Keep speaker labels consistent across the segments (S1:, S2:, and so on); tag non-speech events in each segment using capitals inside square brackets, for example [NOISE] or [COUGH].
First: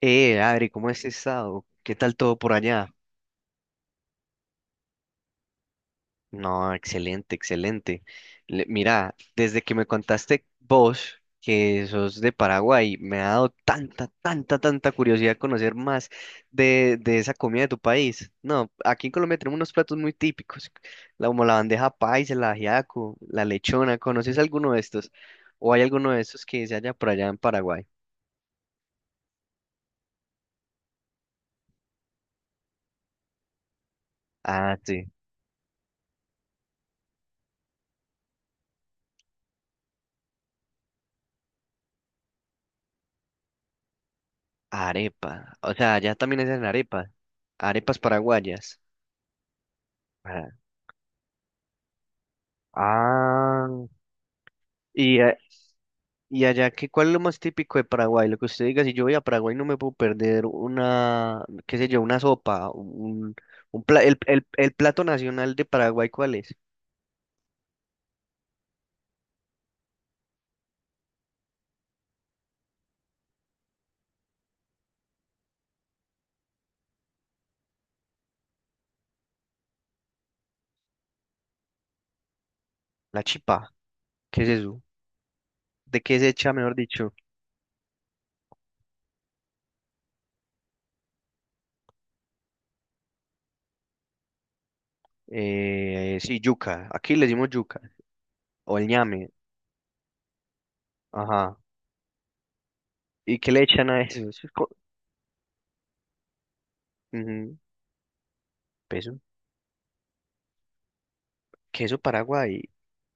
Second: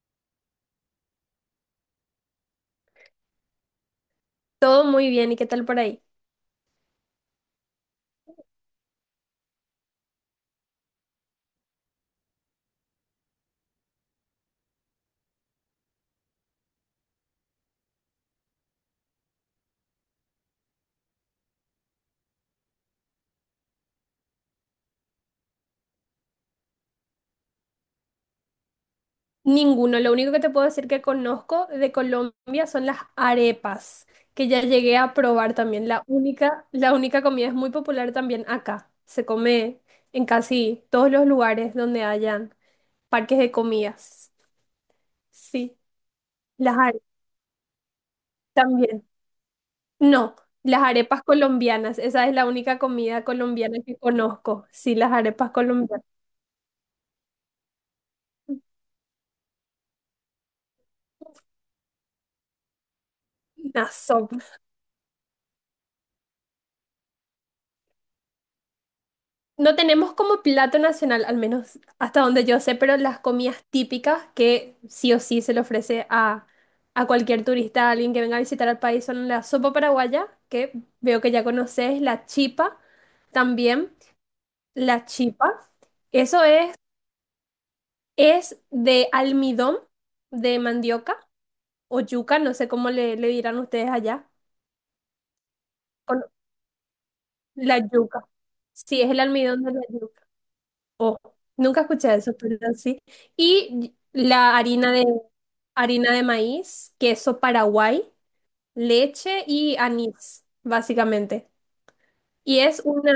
S1: Adri, ¿cómo has estado? ¿Qué tal todo por allá?
S2: Todo muy bien, ¿y qué tal por ahí?
S1: No, excelente, excelente. Mira, desde que me contaste vos que sos de Paraguay, me ha dado tanta, tanta, tanta curiosidad conocer más de esa comida de tu país. No, aquí en Colombia tenemos unos platos muy típicos, como la bandeja paisa, el ajiaco, la lechona. ¿Conoces alguno de estos? ¿O hay alguno de estos que se halla por allá en Paraguay?
S2: Ninguno, lo único que te puedo decir que conozco de Colombia son las arepas, que ya
S1: Ah,
S2: llegué
S1: sí.
S2: a probar también. La única comida es muy popular también acá. Se come en casi todos los lugares donde hayan parques de comidas.
S1: Arepa. O
S2: Sí,
S1: sea, allá también hacen
S2: las arepas
S1: arepa. Arepas paraguayas.
S2: también. No,
S1: Ah,
S2: las arepas colombianas, esa es la única comida
S1: ah,
S2: colombiana que conozco. Sí, las
S1: y, a-
S2: arepas colombianas.
S1: y allá, ¿cuál es lo más típico de Paraguay? Lo que usted diga, si yo voy a Paraguay no me puedo perder una, qué sé yo, una sopa, un, el plato nacional de Paraguay, ¿cuál es?
S2: No tenemos como plato nacional, al menos hasta donde yo sé, pero las comidas típicas que sí o sí se le ofrece a cualquier turista, a alguien que venga a visitar al país, son la sopa paraguaya, que veo que ya conoces, la chipa
S1: La chipa,
S2: también,
S1: ¿qué es eso?
S2: la chipa.
S1: ¿De qué se
S2: Eso
S1: echa, mejor dicho?
S2: es de almidón de mandioca o yuca, no sé cómo le dirán ustedes allá, con
S1: Sí, yuca, aquí le decimos
S2: la
S1: yuca,
S2: yuca.
S1: o el
S2: Sí, es el
S1: ñame,
S2: almidón de la yuca. Oh,
S1: ajá.
S2: nunca escuché eso, pero sí.
S1: ¿Y qué le echan
S2: Y
S1: a eso?
S2: la harina de maíz, queso
S1: Ujú.
S2: Paraguay,
S1: Peso,
S2: leche y anís, básicamente.
S1: queso Paraguay,
S2: Y es una,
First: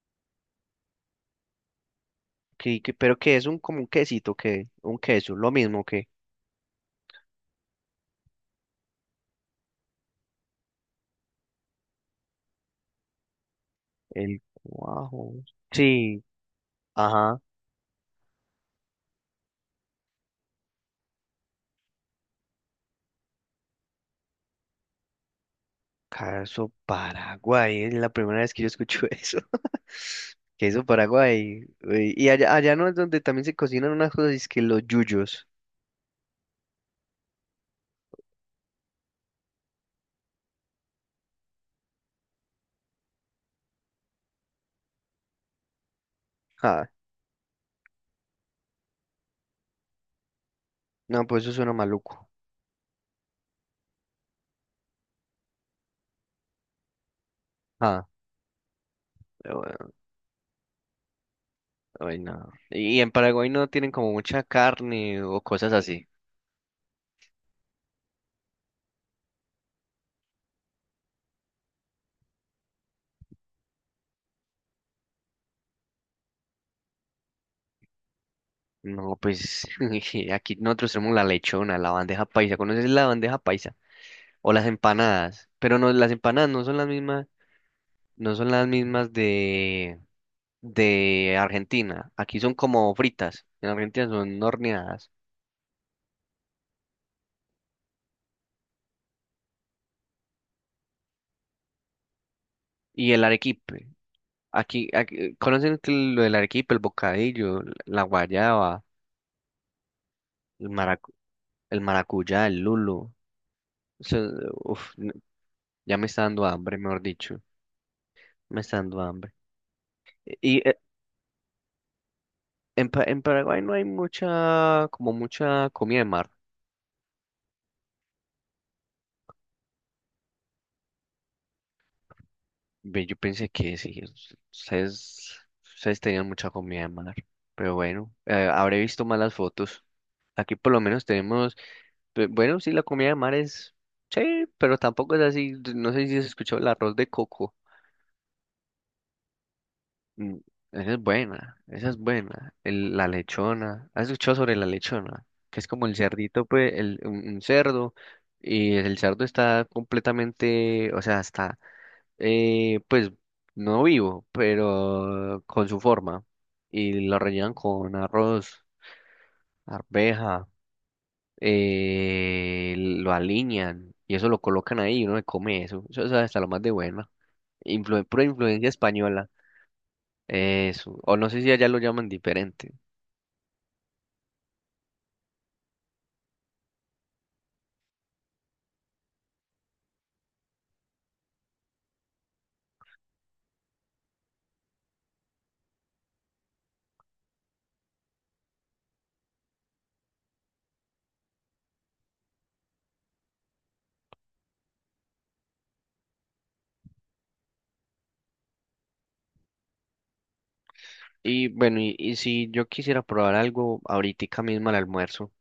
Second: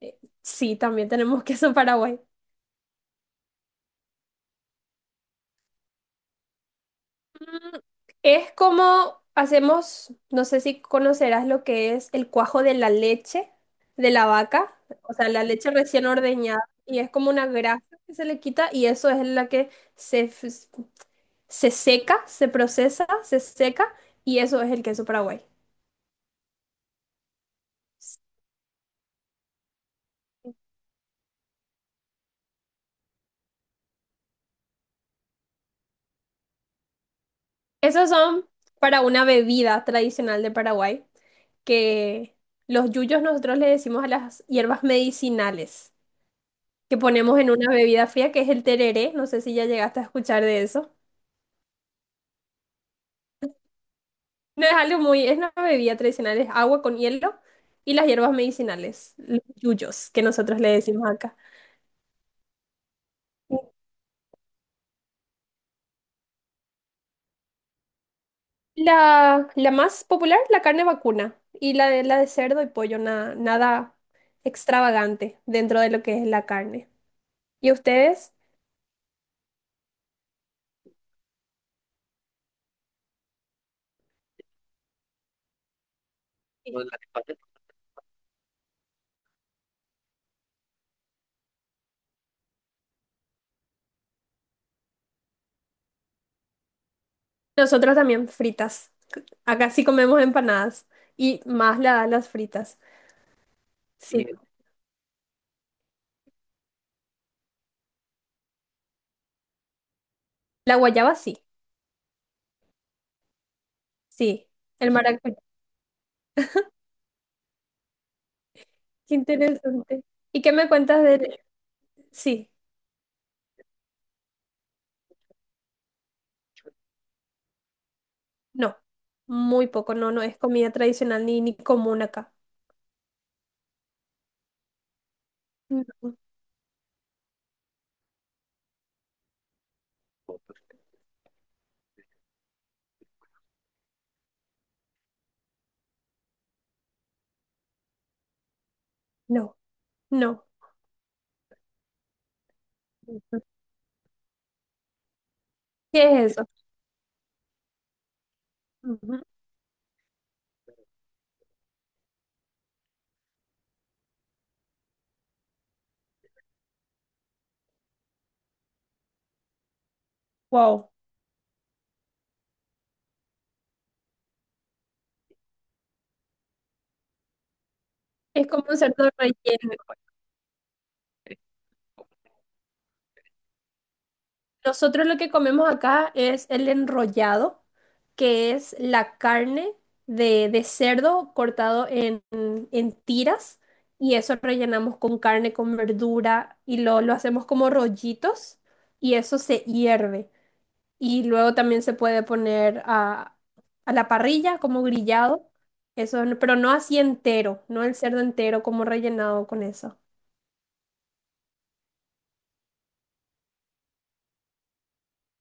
S2: sí, también tenemos [LAUGHS] queso Paraguay.
S1: pero que es un como un quesito, que un queso, lo mismo que...
S2: Mm, Es como hacemos, no sé si conocerás lo que es el cuajo de la leche de la
S1: El
S2: vaca, o sea,
S1: cuajo.
S2: la leche recién
S1: Sí,
S2: ordeñada y es como
S1: ajá.
S2: una grasa que se le quita y eso es la que se se seca, se procesa, se seca y eso es el queso Paraguay.
S1: Caso Paraguay. Es la primera vez que yo escucho eso. [LAUGHS] Que eso Paraguay. Uy, y allá, allá no es donde también se cocinan unas cosas, es que los yuyos.
S2: Esos son para una bebida tradicional de Paraguay, que los yuyos nosotros le decimos a las hierbas medicinales
S1: Ah,
S2: que ponemos en una bebida fría, que es el tereré, no sé si ya llegaste a escuchar de eso.
S1: no, pues eso suena maluco.
S2: No es algo muy, es una bebida tradicional, es agua con hielo y
S1: Ah,
S2: las hierbas medicinales, los
S1: pero bueno,
S2: yuyos que nosotros le decimos acá.
S1: ay, no. Y en Paraguay no tienen como mucha carne o cosas así.
S2: La más popular, la carne vacuna. Y la de cerdo y pollo, nada extravagante dentro de lo que es la carne. ¿Y ustedes?
S1: No, pues [LAUGHS] aquí nosotros tenemos la lechona, la bandeja paisa. ¿Conoces la bandeja paisa? O las empanadas. Pero no, las empanadas no son las mismas, no son las mismas de, de Argentina. Aquí son como fritas, en Argentina son horneadas.
S2: Nosotros también fritas. Acá sí comemos empanadas. Y más las fritas.
S1: Y el arequipe,
S2: Sí.
S1: ¿conocen que lo del arequipe, el bocadillo, la guayaba, el
S2: La
S1: maracu-
S2: guayaba sí.
S1: el maracuyá, el lulo? Eso,
S2: Sí. El
S1: uf,
S2: maracuyá.
S1: ya me está dando hambre, mejor dicho, me está dando
S2: Qué
S1: hambre.
S2: interesante. ¿Y qué
S1: Y
S2: me cuentas de...? Sí.
S1: en Paraguay no hay mucha, como mucha comida de mar.
S2: No. Muy poco. No, no es comida tradicional ni común acá.
S1: Ve, yo pensé que sí, ustedes
S2: No.
S1: tenían mucha comida de mar, pero bueno, habré visto malas fotos. Aquí por lo menos tenemos, bueno, sí, la comida de mar es, sí, pero tampoco es así, no sé si has escuchado el arroz de coco.
S2: No.
S1: Mm,
S2: No.
S1: esa es buena, esa es buena. La lechona, ¿has escuchado sobre la lechona? Que es como el
S2: ¿Qué es
S1: cerdito,
S2: eso?
S1: pues, el, un cerdo, y el
S2: Ujú.
S1: cerdo está completamente, o sea, está pues no vivo, pero con su forma. Y lo rellenan con arroz, arveja,
S2: Wow.
S1: lo alinean y eso lo colocan ahí y uno se come eso. Eso es hasta lo más de buena. Influ pura
S2: Es como
S1: influencia
S2: un cerdo
S1: española.
S2: relleno.
S1: Eso. O no sé si allá lo llaman diferente.
S2: Nosotros lo que comemos acá es el enrollado, que es la carne de cerdo cortado en tiras y eso rellenamos con carne, con verdura y lo hacemos como rollitos y eso se hierve. Y luego también se puede poner a la parrilla como grillado, eso, pero no así entero, no el cerdo entero como rellenado con eso.
S1: Y bueno, y si yo quisiera probar algo ahorita mismo al almuerzo.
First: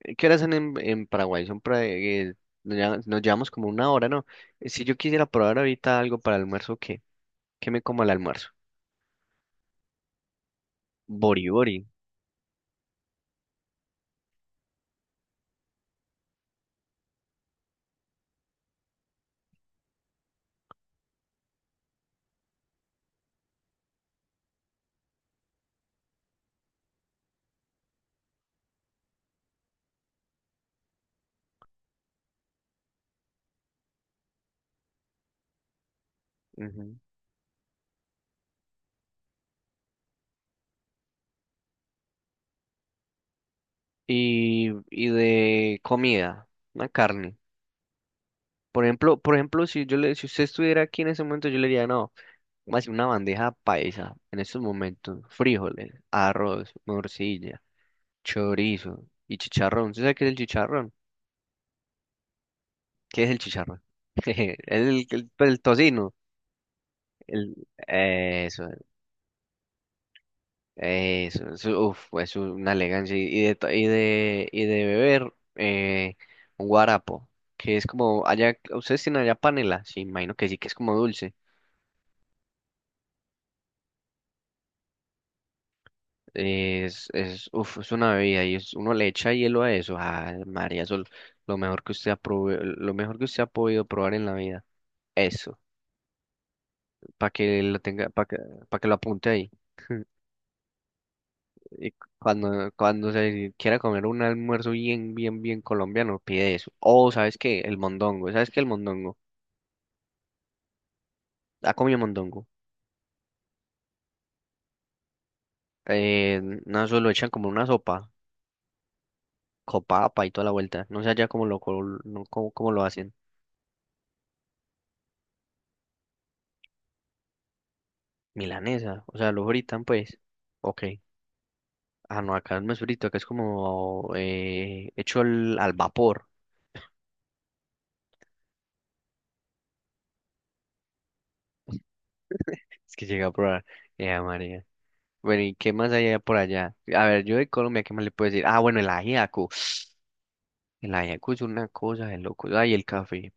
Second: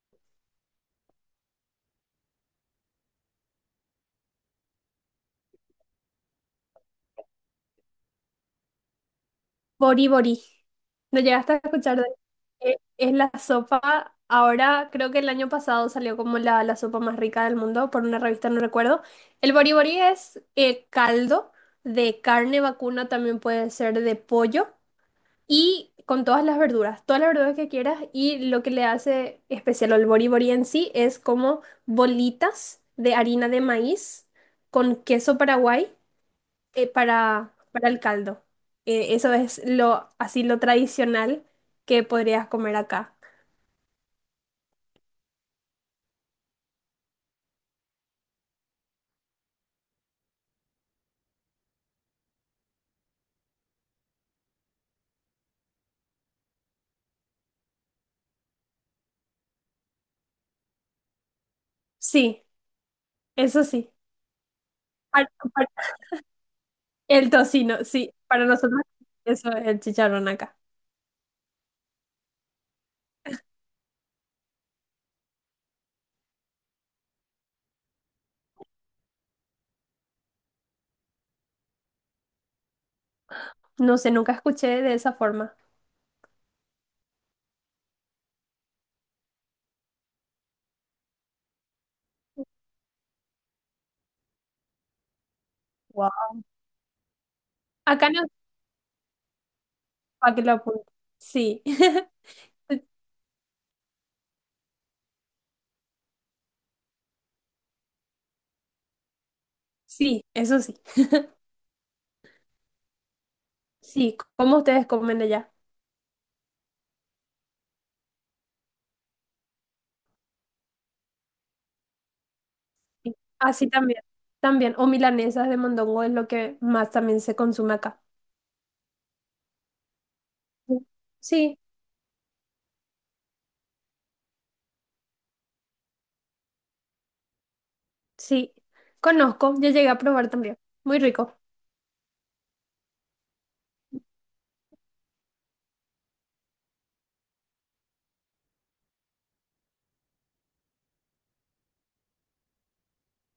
S1: ¿Qué horas son en Paraguay? Son pra- nos llama- Nos llevamos como una hora, ¿no? Si yo quisiera probar ahorita algo para el almuerzo, ¿qué? ¿Qué me como al almuerzo?
S2: Bori Bori. ¿No
S1: Bori
S2: llegaste a
S1: bori.
S2: escuchar de Es la sopa, ahora creo que el año pasado salió como la sopa más rica del mundo por una revista, no recuerdo. El Bori Bori es caldo de carne vacuna, también puede ser de pollo y con todas las verduras que quieras y lo que le hace especial al Bori Bori en sí es como bolitas de harina de maíz con queso paraguay
S1: Ujú.
S2: para el caldo. Eso es lo, así lo tradicional que podrías comer acá.
S1: Y de comida, una carne. Por ejemplo, si yo le, si usted estuviera aquí en ese momento, yo le diría, no, más una bandeja paisa en estos momentos, frijoles, arroz, morcilla. Chorizo y chicharrón. ¿Usted sabe qué es el chicharrón?
S2: Sí,
S1: ¿Qué es el
S2: eso
S1: chicharrón?
S2: sí.
S1: [LAUGHS]
S2: Par-
S1: Pues, el
S2: par-
S1: tocino.
S2: el
S1: El,
S2: tocino, sí, para
S1: eso,
S2: nosotros eso es el chicharrón acá.
S1: eso, uf, es una elegancia. Y y de beber, un guarapo, que es como, allá, ¿ustedes tienen allá panela? Sí, imagino que sí, que es como dulce.
S2: No sé, nunca escuché de esa forma.
S1: Es, uf, es una bebida y es, uno le echa hielo a eso. Ah, María, eso es lo mejor que usted ha podido probar en la vida. Eso.
S2: Wow.
S1: Para que lo tenga,
S2: Acá no,
S1: para que, pa' que lo apunte ahí.
S2: para que lo apunte. Sí,
S1: Y
S2: [LAUGHS]
S1: cuando, cuando se quiera comer un almuerzo bien, bien, bien colombiano, pide eso. O, ¿sabes qué? El mondongo. ¿Sabes qué? El mondongo.
S2: sí, eso sí.
S1: ¿Ha comido mondongo?
S2: Sí, como ustedes comen allá.
S1: Eh, no, eso lo echan como una sopa, copapa y toda la vuelta. No sé allá cómo lo, no, cómo, cómo lo hacen.
S2: Sí. Así también. También, o milanesas de mondongo es lo que más también se consume acá.
S1: Milanesa, o sea, lo fritan pues. Ok.
S2: Sí,
S1: Ah, no, acá no es frito, acá es como hecho al, al vapor.
S2: sí, conozco, ya llegué a probar también. Muy rico.
S1: Es que llega a probar. Eh, Bueno, ¿y qué más hay por allá? A ver, yo de Colombia, ¿qué más le puedo decir? Ah, bueno, el ajiaco. El ajiaco es una cosa de loco. Ay, el café.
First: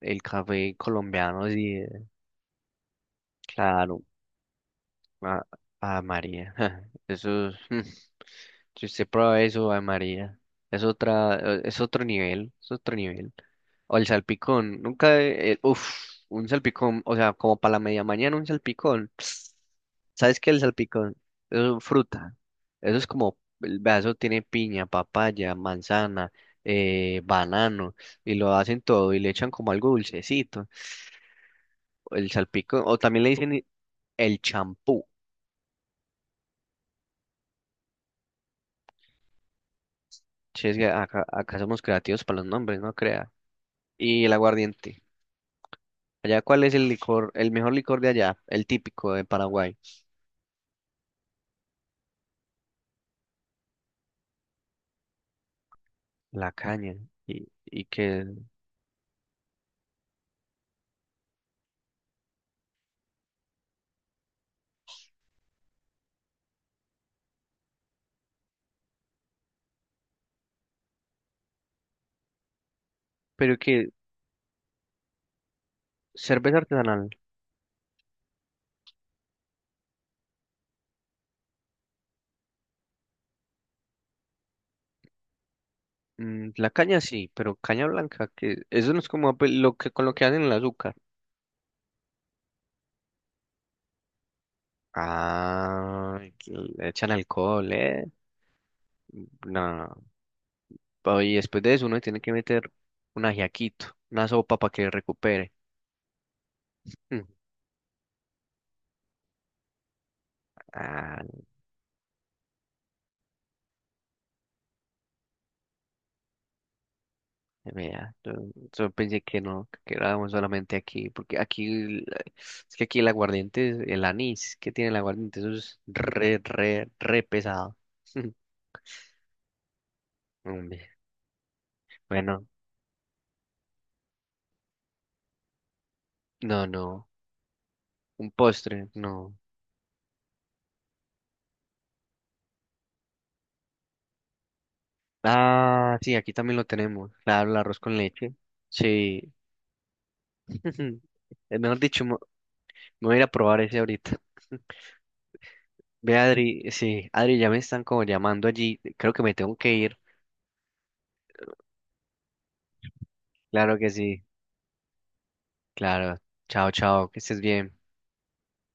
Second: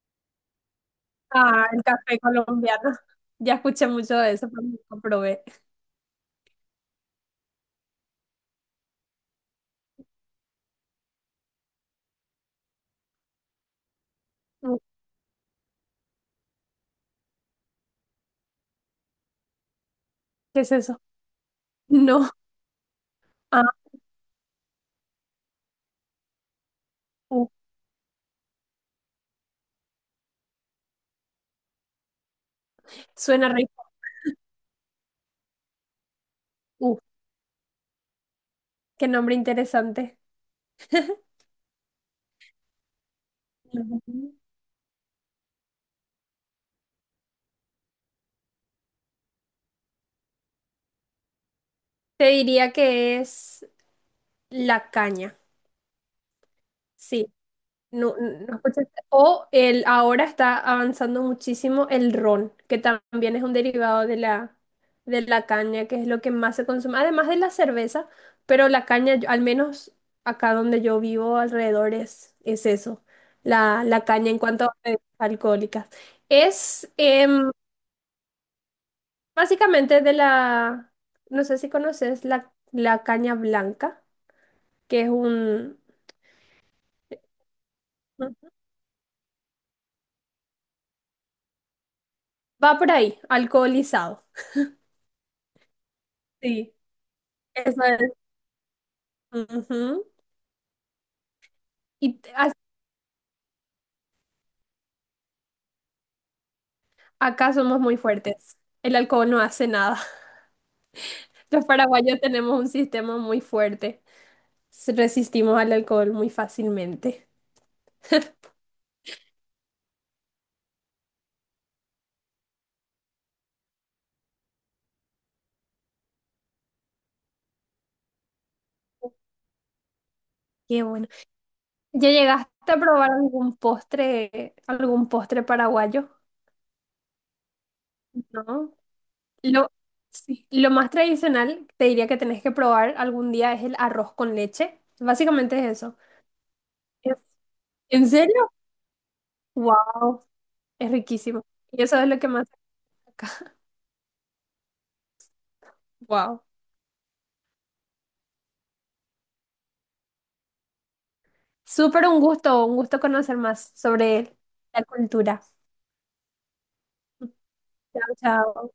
S1: El café colombiano, sí,
S2: Ah, el café colombiano. [LAUGHS] Ya escuché
S1: claro.
S2: mucho de eso, pero nunca
S1: Ah,
S2: probé.
S1: ah, María. [LAUGHS] Eso es- [LAUGHS] Si usted prueba eso, ay, María. Es otra, es otro nivel. Es otro nivel. O el
S2: Mm,
S1: salpicón, nunca, uff, un salpicón, o sea, como para la media mañana un salpicón. [SNIFFS] ¿Sabes qué es el
S2: ¿qué es eso?
S1: salpicón? Eso es
S2: [LAUGHS] No.
S1: fruta. Eso es como,
S2: Ah,
S1: el vaso tiene piña, papaya, manzana,
S2: uh,
S1: banano, y lo hacen todo y le echan como algo dulcecito. El salpicón, o también
S2: suena rico.
S1: el champú.
S2: Uh, qué nombre interesante.
S1: Si es que acá, acá somos creativos para los nombres, no crea. Y el
S2: Ujú.
S1: aguardiente. Allá, ¿cuál es el licor, el mejor licor de allá? El típico de Paraguay.
S2: Te diría que es la caña.
S1: La caña.
S2: Sí,
S1: Y
S2: no,
S1: que,
S2: no escuchaste. O el, ahora está avanzando muchísimo el ron, que también es un derivado de de la caña, que es lo que más se consume, además de la cerveza, pero la caña, al menos acá donde yo vivo alrededor es eso,
S1: pero que
S2: la caña en cuanto a bebidas alcohólicas.
S1: cerveza
S2: Es
S1: artesanal.
S2: básicamente de la, no sé si conoces la caña blanca, que es un,
S1: Mm, la caña sí, pero caña blanca, que eso no es como ape- lo que con lo que hacen el azúcar.
S2: va por ahí, alcoholizado.
S1: Ah, que
S2: Sí.
S1: le echan alcohol,
S2: Eso
S1: eh.
S2: es.
S1: No.
S2: Ujú.
S1: Y después de eso uno
S2: Y
S1: tiene
S2: t-
S1: que
S2: a-
S1: meter un ajiaquito, una sopa para que recupere. Mm.
S2: acá somos muy fuertes. El alcohol no hace nada. [LAUGHS]
S1: Ah,
S2: Los paraguayos tenemos un sistema muy fuerte. Resistimos al alcohol muy fácilmente.
S1: vea, yo pensé que no, que quedábamos solamente aquí, porque es que aquí el aguardiente, el anís que tiene el aguardiente, eso es re, re, re pesado. [LAUGHS] Hombre,
S2: Qué bueno. ¿Ya
S1: bueno,
S2: llegaste a probar algún postre paraguayo?
S1: no, no, un
S2: No.
S1: postre, no.
S2: Lo, sí. Lo más tradicional, te diría que tenés que probar algún día es el arroz con leche. Básicamente es eso.
S1: Ah, sí, aquí también lo tenemos,
S2: ¿En
S1: claro, el arroz con
S2: en
S1: leche,
S2: serio?
S1: sí.
S2: Wow, es
S1: [LAUGHS]
S2: riquísimo.
S1: Mejor
S2: Y eso
S1: dicho,
S2: es lo que más
S1: me voy a ir a
S2: acá. [LAUGHS]
S1: probar ese ahorita. [LAUGHS] Ve,
S2: Wow.
S1: Adri, sí, Adri, ya me están como llamando allí, creo que me tengo que ir,
S2: Súper un gusto conocer más
S1: claro que sí.
S2: sobre la cultura.
S1: Claro. Chao, chao. Que estés bien.
S2: Chao, chao.